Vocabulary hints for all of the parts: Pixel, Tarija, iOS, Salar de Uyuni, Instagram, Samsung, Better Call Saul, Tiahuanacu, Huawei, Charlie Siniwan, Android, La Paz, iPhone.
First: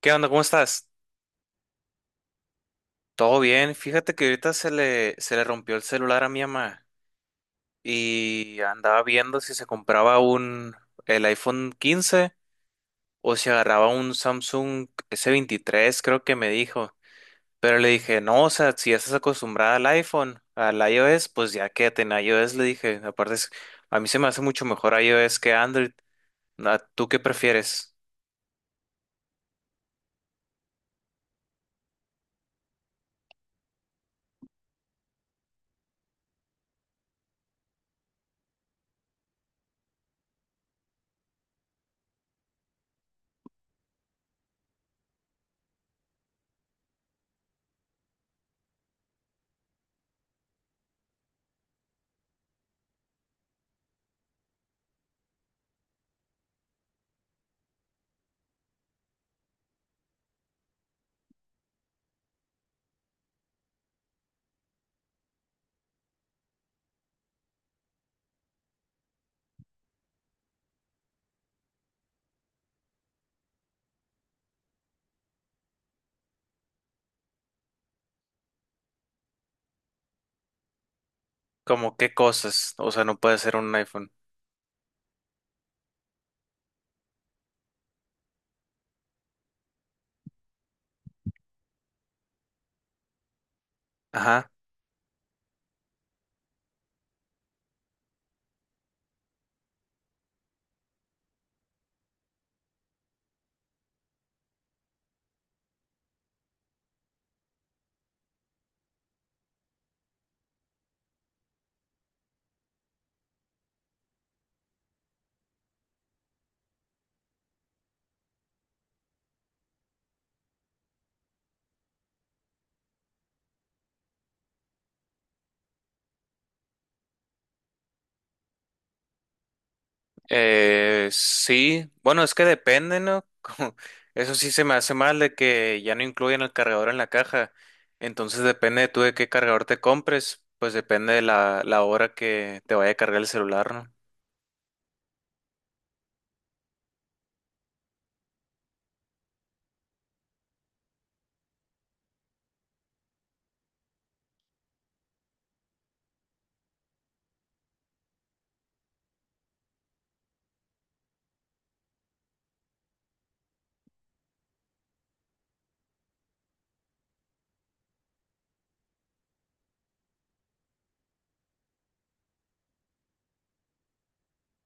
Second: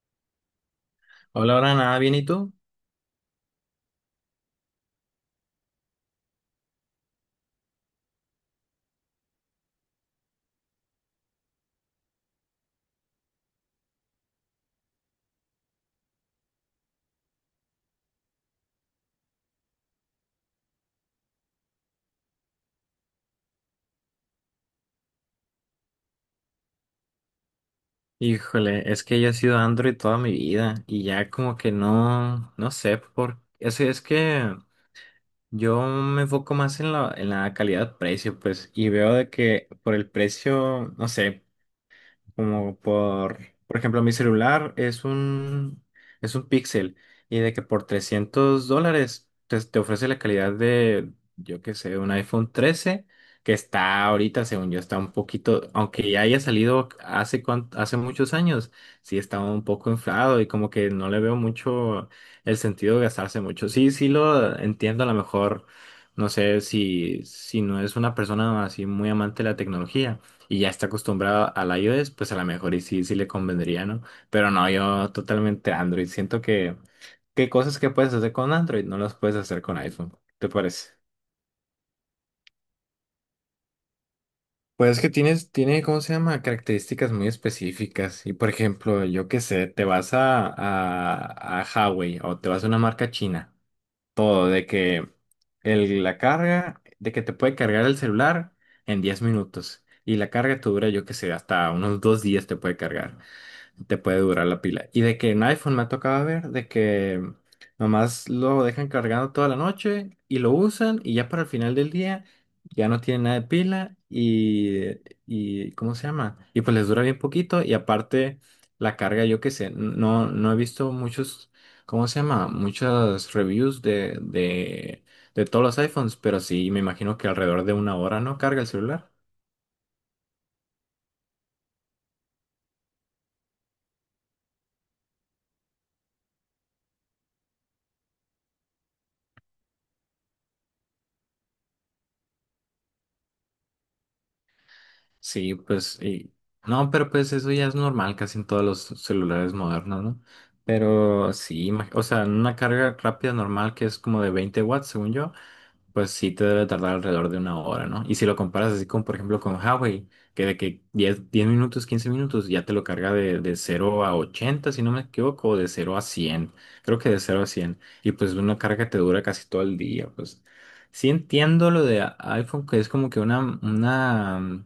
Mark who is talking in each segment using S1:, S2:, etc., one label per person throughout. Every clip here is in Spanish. S1: ¿Qué onda? ¿Cómo estás?
S2: Hola, ahora nada, bien, ¿y tú?
S1: Todo bien. Fíjate que ahorita se le rompió el celular a mi mamá y andaba viendo si se compraba un el iPhone 15 o si agarraba un Samsung S23, creo que me dijo. Pero le dije, no, o sea, si ya estás acostumbrada al iPhone, al iOS, pues ya quédate en iOS, le dije. Aparte, a mí se me hace mucho mejor iOS que Android. ¿Tú qué prefieres?
S2: Híjole, es que yo he sido Android toda mi vida y ya como que no, no sé por Es que yo me enfoco más en la calidad-precio, pues, y veo de que por el precio, no sé, Como por, por ejemplo, mi celular es un Pixel y de que por $300 te ofrece la calidad de, yo qué sé, un iPhone 13 que está ahorita, según yo, está un poquito, aunque ya haya salido hace, hace muchos años, sí está un poco inflado y como que no le veo mucho el sentido de gastarse mucho. Sí, sí lo entiendo a lo mejor, no sé si no es una persona así muy amante de la tecnología y ya está acostumbrado al iOS, pues a lo mejor y sí, sí le convendría, ¿no? Pero no, yo totalmente Android. Que cosas que puedes hacer con Android no las puedes hacer con iPhone. ¿Te parece?
S1: ¿Cómo qué cosas? O sea, no puede ser un iPhone.
S2: Pues es que tiene, ¿cómo se llama? Características muy específicas. Y por ejemplo, yo qué sé, te vas a Huawei o te vas a una marca china. Todo, de que la carga, de que te puede cargar el celular en 10 minutos. Y la carga te dura, yo qué sé, hasta unos 2 días te puede cargar. Te puede durar la pila. Y de que en iPhone me ha tocado ver de que nomás lo dejan cargando toda la noche y lo usan y ya para el final del día ya no tiene nada de pila y ¿cómo se llama? Y pues les dura bien poquito y aparte la carga, yo qué sé, no, no he visto muchos, ¿cómo se llama? Muchas reviews de todos los iPhones, pero sí me imagino que alrededor de una hora no carga el celular.
S1: Sí, bueno, es que depende, ¿no? Eso sí se me hace mal de que ya no incluyen el cargador en la caja. Entonces depende de tú de qué cargador te compres, pues depende de la hora que te vaya a cargar el celular, ¿no?
S2: Sí, pues, y- no, pero pues eso ya es normal casi en todos los celulares modernos, ¿no? Pero sí, o sea, una carga rápida normal que es como de 20 watts, según yo pues sí te debe tardar alrededor de una hora, ¿no? Y si lo comparas así con, por ejemplo, con Huawei, que de que 10 minutos, 15 minutos ya te lo carga de 0 a 80, si no me equivoco, o de 0 a 100, creo que de 0 a 100, y pues una carga te dura casi todo el día, pues sí entiendo lo de iPhone, que es como que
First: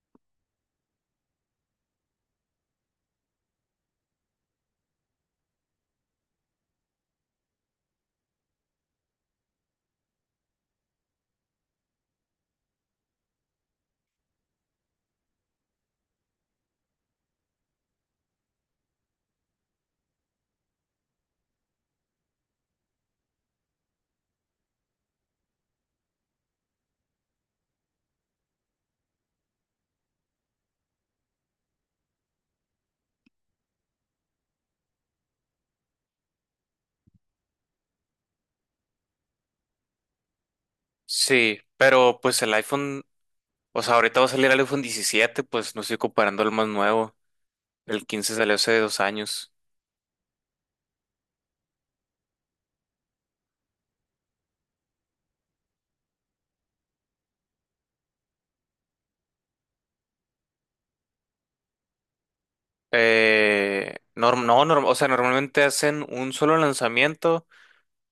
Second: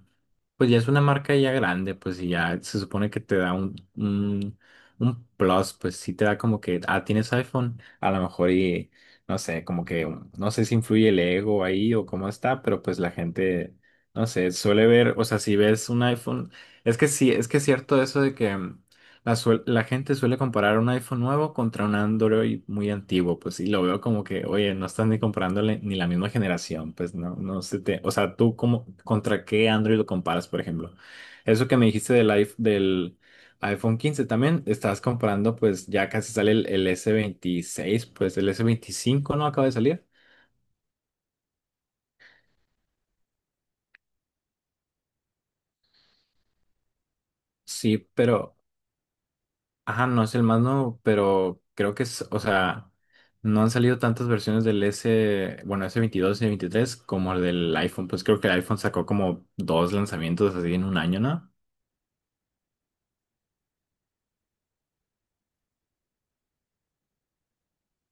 S2: pues ya es una marca ya grande, pues y ya se supone que te da un plus, pues sí te da como que, ah, tienes iPhone, a lo mejor y no sé, como que no sé si influye el ego ahí o cómo está, pero pues la gente, no sé, suele ver, o sea, si ves un iPhone, es que sí, es que es cierto eso de que la gente suele comparar un iPhone nuevo contra un Android muy antiguo, pues sí, lo veo como que, oye, no estás ni comparándole ni la misma generación, pues no, no se te, o sea, tú cómo, ¿contra qué Android lo comparas, por ejemplo? Eso que me dijiste del iPhone 15 también, estás comprando, pues ya casi sale el S26 pues el S25 no acaba de salir.
S1: Sí, pero pues el iPhone, o sea, ahorita va a salir el iPhone 17, pues no estoy comparando el más nuevo.
S2: Sí,
S1: El 15 salió
S2: pero,
S1: hace 2 años.
S2: ajá, no es el más nuevo, pero creo que es, o sea, no han salido tantas versiones del S, bueno, S22 y S23 como el del iPhone, pues creo que el iPhone sacó como dos lanzamientos así en un año, ¿no?
S1: Norm- no, norm- O sea, normalmente hacen un solo lanzamiento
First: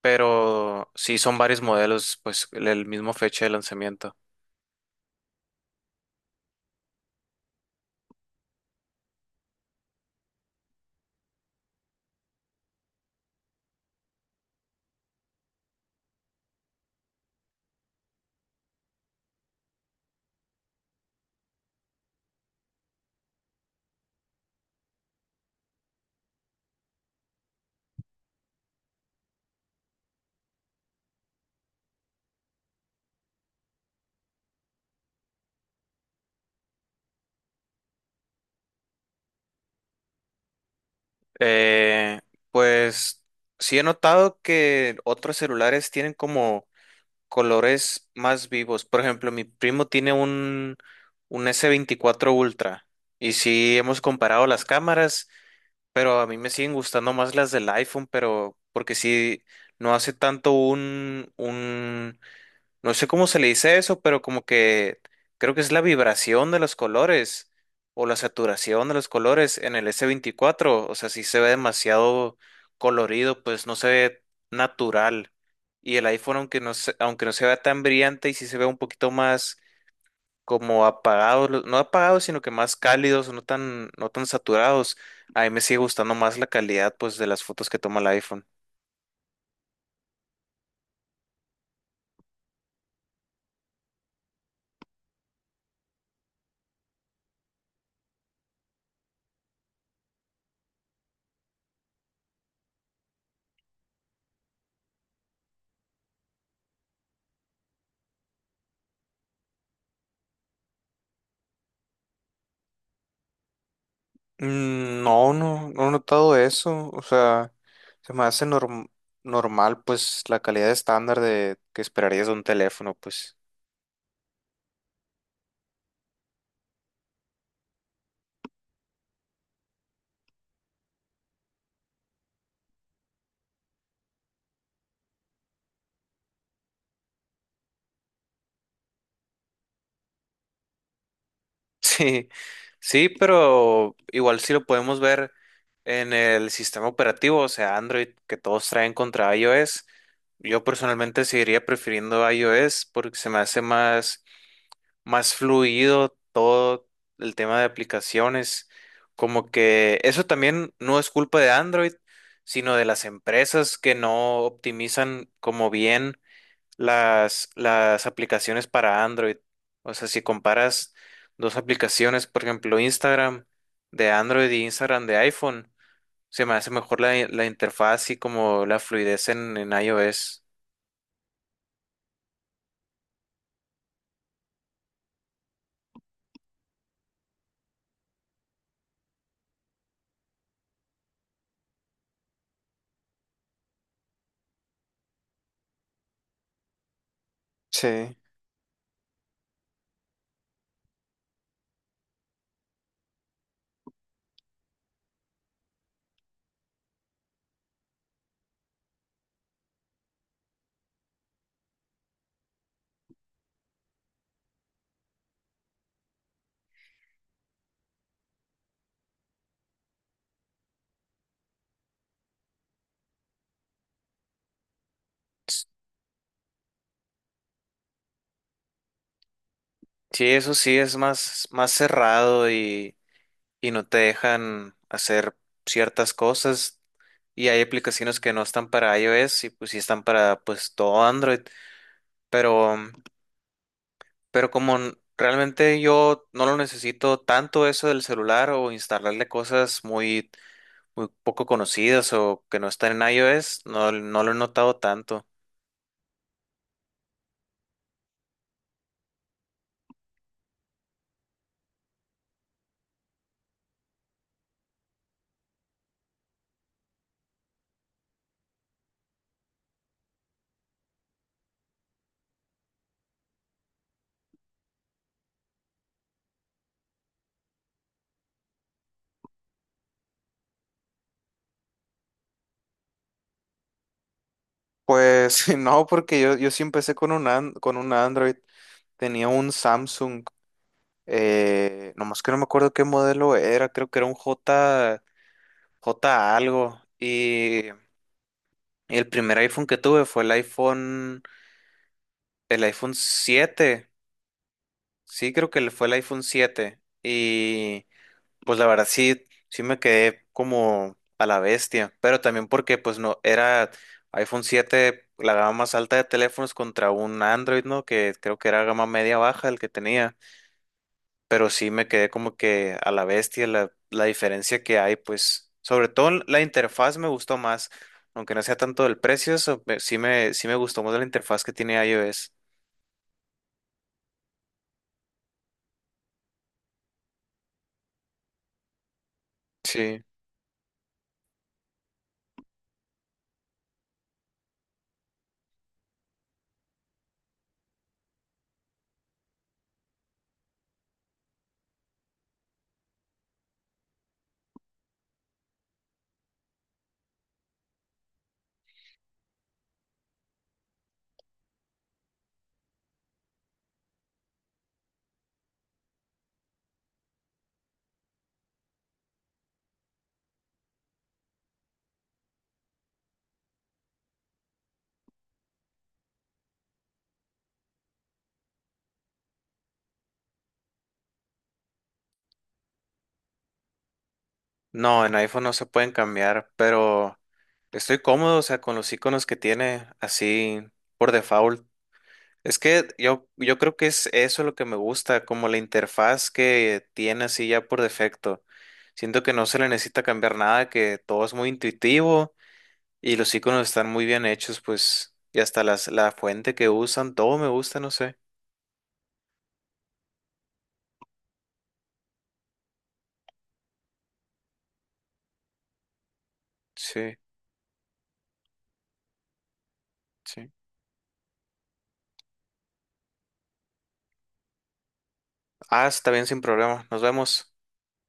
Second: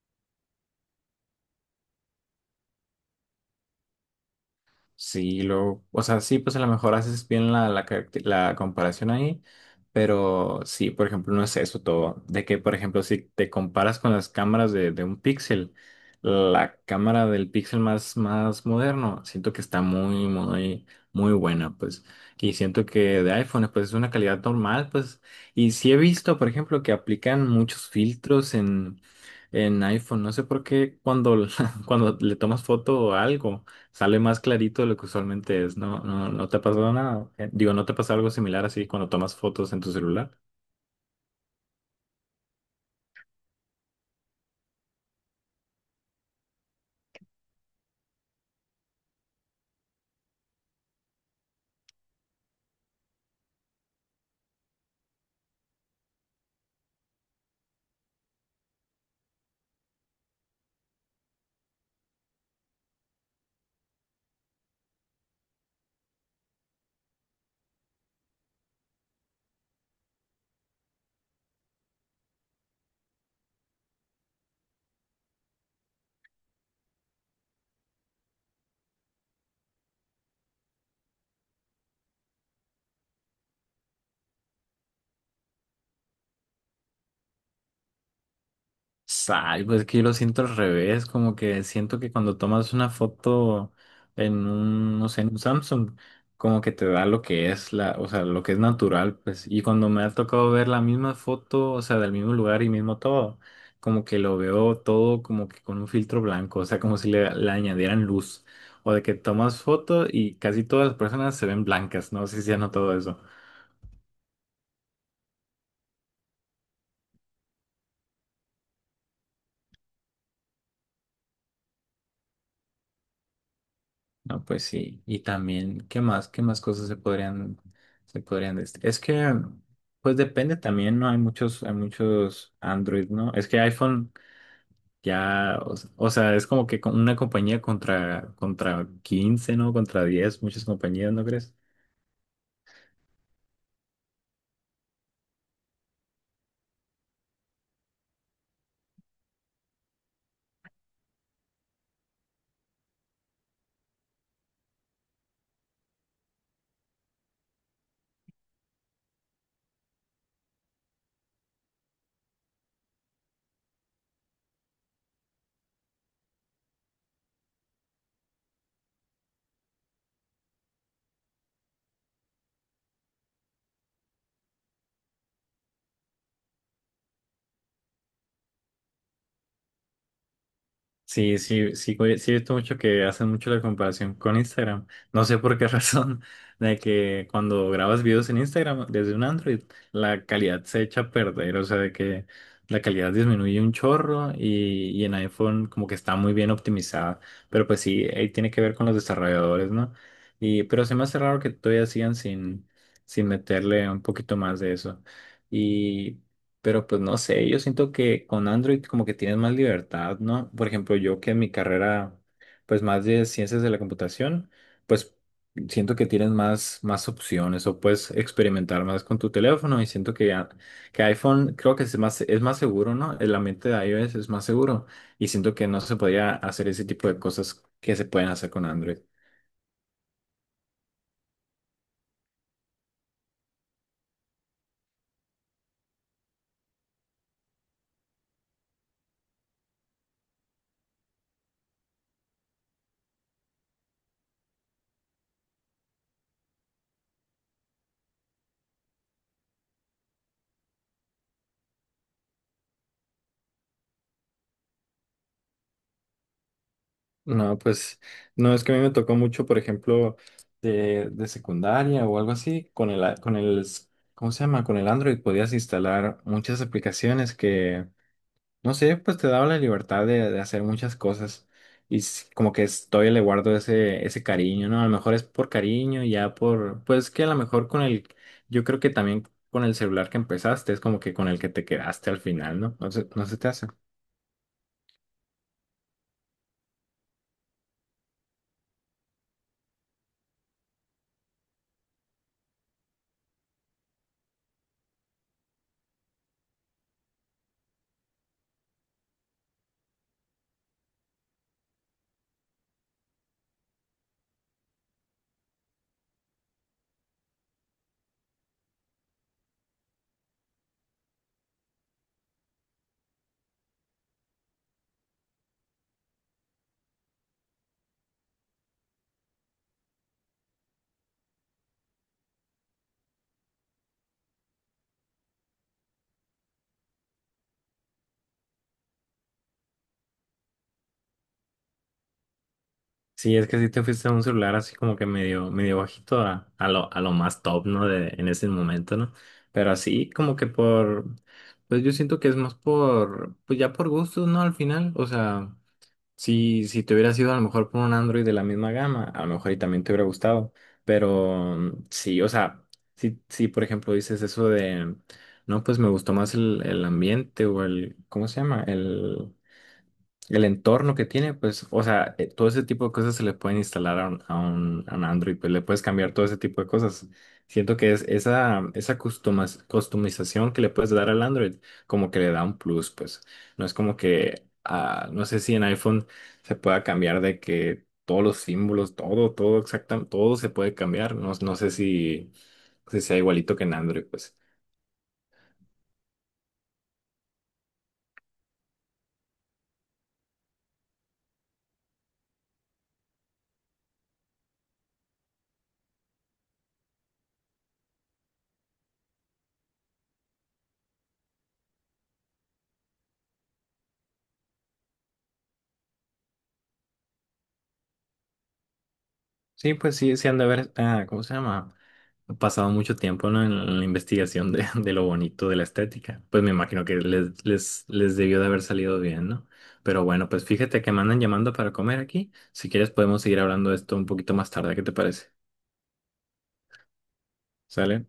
S1: pero sí son varios modelos, pues el mismo fecha de lanzamiento.
S2: Sí, lo, o sea, sí, pues a lo mejor haces bien la comparación ahí, pero sí, por ejemplo, no es eso todo. De que, por ejemplo, si te comparas con las cámaras de un Pixel, la cámara del Pixel más, más moderno, siento que está muy, muy, muy buena, pues. Y siento que de iPhone, pues es una calidad normal, pues. Y sí he visto, por ejemplo, que aplican muchos filtros en iPhone, no sé por qué cuando, cuando le tomas foto o algo sale más clarito de lo que usualmente es. No, no, no te ha pasado nada. Digo, ¿no te pasa algo similar así cuando tomas fotos en tu celular?
S1: Eh, pues sí he notado que otros celulares tienen como colores más vivos. Por ejemplo, mi primo tiene un S24 Ultra y sí hemos comparado las cámaras, pero a mí me siguen gustando más las del iPhone, pero porque sí no hace tanto un. No sé cómo se le dice eso, pero como que creo que es la vibración de los colores o la saturación de los colores en el S24. O sea, si se ve demasiado colorido, pues no se ve natural. Y el iPhone, aunque no se vea tan brillante y sí se ve un poquito más como apagado, no apagados, sino que más cálidos, no tan saturados. A mí me sigue gustando más la calidad, pues, de las fotos que toma el iPhone.
S2: Ay, pues que yo lo siento al revés, como que siento que cuando tomas una foto en un, no sé, en un Samsung, como que te da lo que es la, o sea, lo que es natural, pues, y cuando me ha tocado ver la misma foto, o sea, del mismo lugar y mismo todo, como que lo veo todo como que con un filtro blanco, o sea, como si le añadieran luz, o de que tomas foto y casi todas las personas se ven blancas, no. No sé si has notado eso.
S1: No, no, no he notado eso. O sea, se me hace normal, pues, la calidad estándar de que esperarías de un teléfono, pues.
S2: No, pues sí. Y también, ¿qué más? ¿Qué más cosas Es que, pues depende también, ¿no? Hay muchos Android, ¿no? Es que iPhone ya, o, o sea, es como que una compañía contra, contra 15, ¿no? Contra 10 muchas compañías, ¿no crees?
S1: Sí, sí, pero igual sí lo podemos ver en el sistema operativo, o sea, Android, que todos traen contra iOS. Yo personalmente seguiría prefiriendo iOS porque se me hace más fluido todo el tema de aplicaciones. Como que eso también no es culpa de Android, sino de las empresas que no optimizan como bien las aplicaciones para Android. O sea, si comparas dos aplicaciones, por ejemplo, Instagram de Android y Instagram de iPhone, se me hace mejor la interfaz y como la fluidez en iOS.
S2: Sí, sí, sí, oye, sí he visto mucho que hacen mucho la comparación con Instagram. No sé por qué razón, de que cuando grabas videos en Instagram desde un Android, la calidad se echa a perder, o sea, de que la calidad disminuye un chorro y en iPhone como que está muy bien optimizada. Pero pues sí,
S1: Sí.
S2: ahí tiene que ver con los desarrolladores, ¿no? Y, pero se me hace raro que todavía sigan sin meterle un poquito más de eso. Pero pues no sé, yo siento que con Android como que tienes más libertad, ¿no? Por ejemplo, yo que en mi carrera, pues más de ciencias de la computación, pues siento que tienes más, más opciones o puedes experimentar más con tu teléfono y siento que, que iPhone creo que es más seguro, ¿no? El ambiente de iOS es más seguro y siento que no se podía hacer ese tipo de cosas que se pueden hacer con Android.
S1: Sí, eso sí es más, más cerrado y no te dejan hacer ciertas cosas y hay aplicaciones que no están para iOS y pues sí están para pues todo Android, pero pero como realmente yo no lo necesito tanto eso del celular o instalarle cosas muy muy poco conocidas o que no están en iOS, no lo he notado tanto.
S2: No, pues no, es que a mí me tocó mucho, por ejemplo, de secundaria o algo así, con el, con el, ¿cómo se llama? Con el Android podías instalar muchas aplicaciones que, no sé, pues te daba la libertad de hacer muchas cosas. Y como que todavía le guardo ese, ese cariño, ¿no? A lo mejor es por cariño, ya por, pues que a lo mejor con el, yo creo que también con el celular que empezaste, es como que con el que te quedaste al final, ¿no? No sé, no se te hace.
S1: Pues no, porque yo sí empecé con un Android. Tenía un Samsung, nomás que no me acuerdo qué modelo era, creo que era un J, J algo. Y el primer iPhone que tuve fue el iPhone siete. Sí, creo que fue el iPhone 7. Y pues la verdad sí, sí me quedé como a la bestia. Pero también porque pues no, era iPhone 7 la gama más alta de teléfonos contra un Android, ¿no? Que creo que era gama media baja el que tenía. Pero sí me quedé como que a la bestia la diferencia que hay, pues sobre todo en la interfaz me gustó más, aunque no sea tanto del precio, sí me gustó más la interfaz que tiene iOS.
S2: Sí, es que sí te fuiste a un celular así como que medio, medio bajito a lo más top, ¿no? De, en ese momento, ¿no? Pero
S1: Sí,
S2: así como que por, pues yo siento que es más por, pues ya por gustos, ¿no? Al final, o sea, si te hubieras ido a lo mejor por un Android de la misma gama, a lo mejor y también te hubiera gustado, pero sí, o sea, si por ejemplo dices eso de, no, pues me gustó más el ambiente o el, ¿cómo se llama? El entorno que tiene, pues, o sea, todo ese tipo de cosas se le pueden instalar a a un Android, pues le puedes cambiar todo ese tipo de cosas. Siento que es esa customización que le puedes dar al Android, como que le da un plus, pues. No es como que, ah, no sé si en iPhone se pueda cambiar de que todos los símbolos, todo, todo exactamente, todo se puede cambiar. No, no sé si sea igualito que en Android, pues.
S1: no, en iPhone no se pueden cambiar, pero estoy cómodo, o sea, con los iconos que tiene así por default. Es que yo creo que es eso lo que me gusta, como la interfaz que tiene así ya por defecto. Siento que no se le necesita cambiar nada, que todo es muy intuitivo. Y los iconos están muy bien hechos, pues, y hasta las, la fuente que usan, todo me gusta, no sé.
S2: Sí, pues sí, sí han de haber, ah, ¿cómo se llama? Ha pasado mucho tiempo, ¿no?, en la investigación de, de lo bonito de la estética. Pues me imagino que
S1: Sí,
S2: les debió de haber salido bien, ¿no? Pero bueno, pues
S1: sí.
S2: fíjate que me andan llamando para comer aquí. Si quieres podemos seguir hablando de esto un poquito más tarde, ¿qué te parece?
S1: Ah, está bien, sin problema. Nos vemos.
S2: ¿Sale?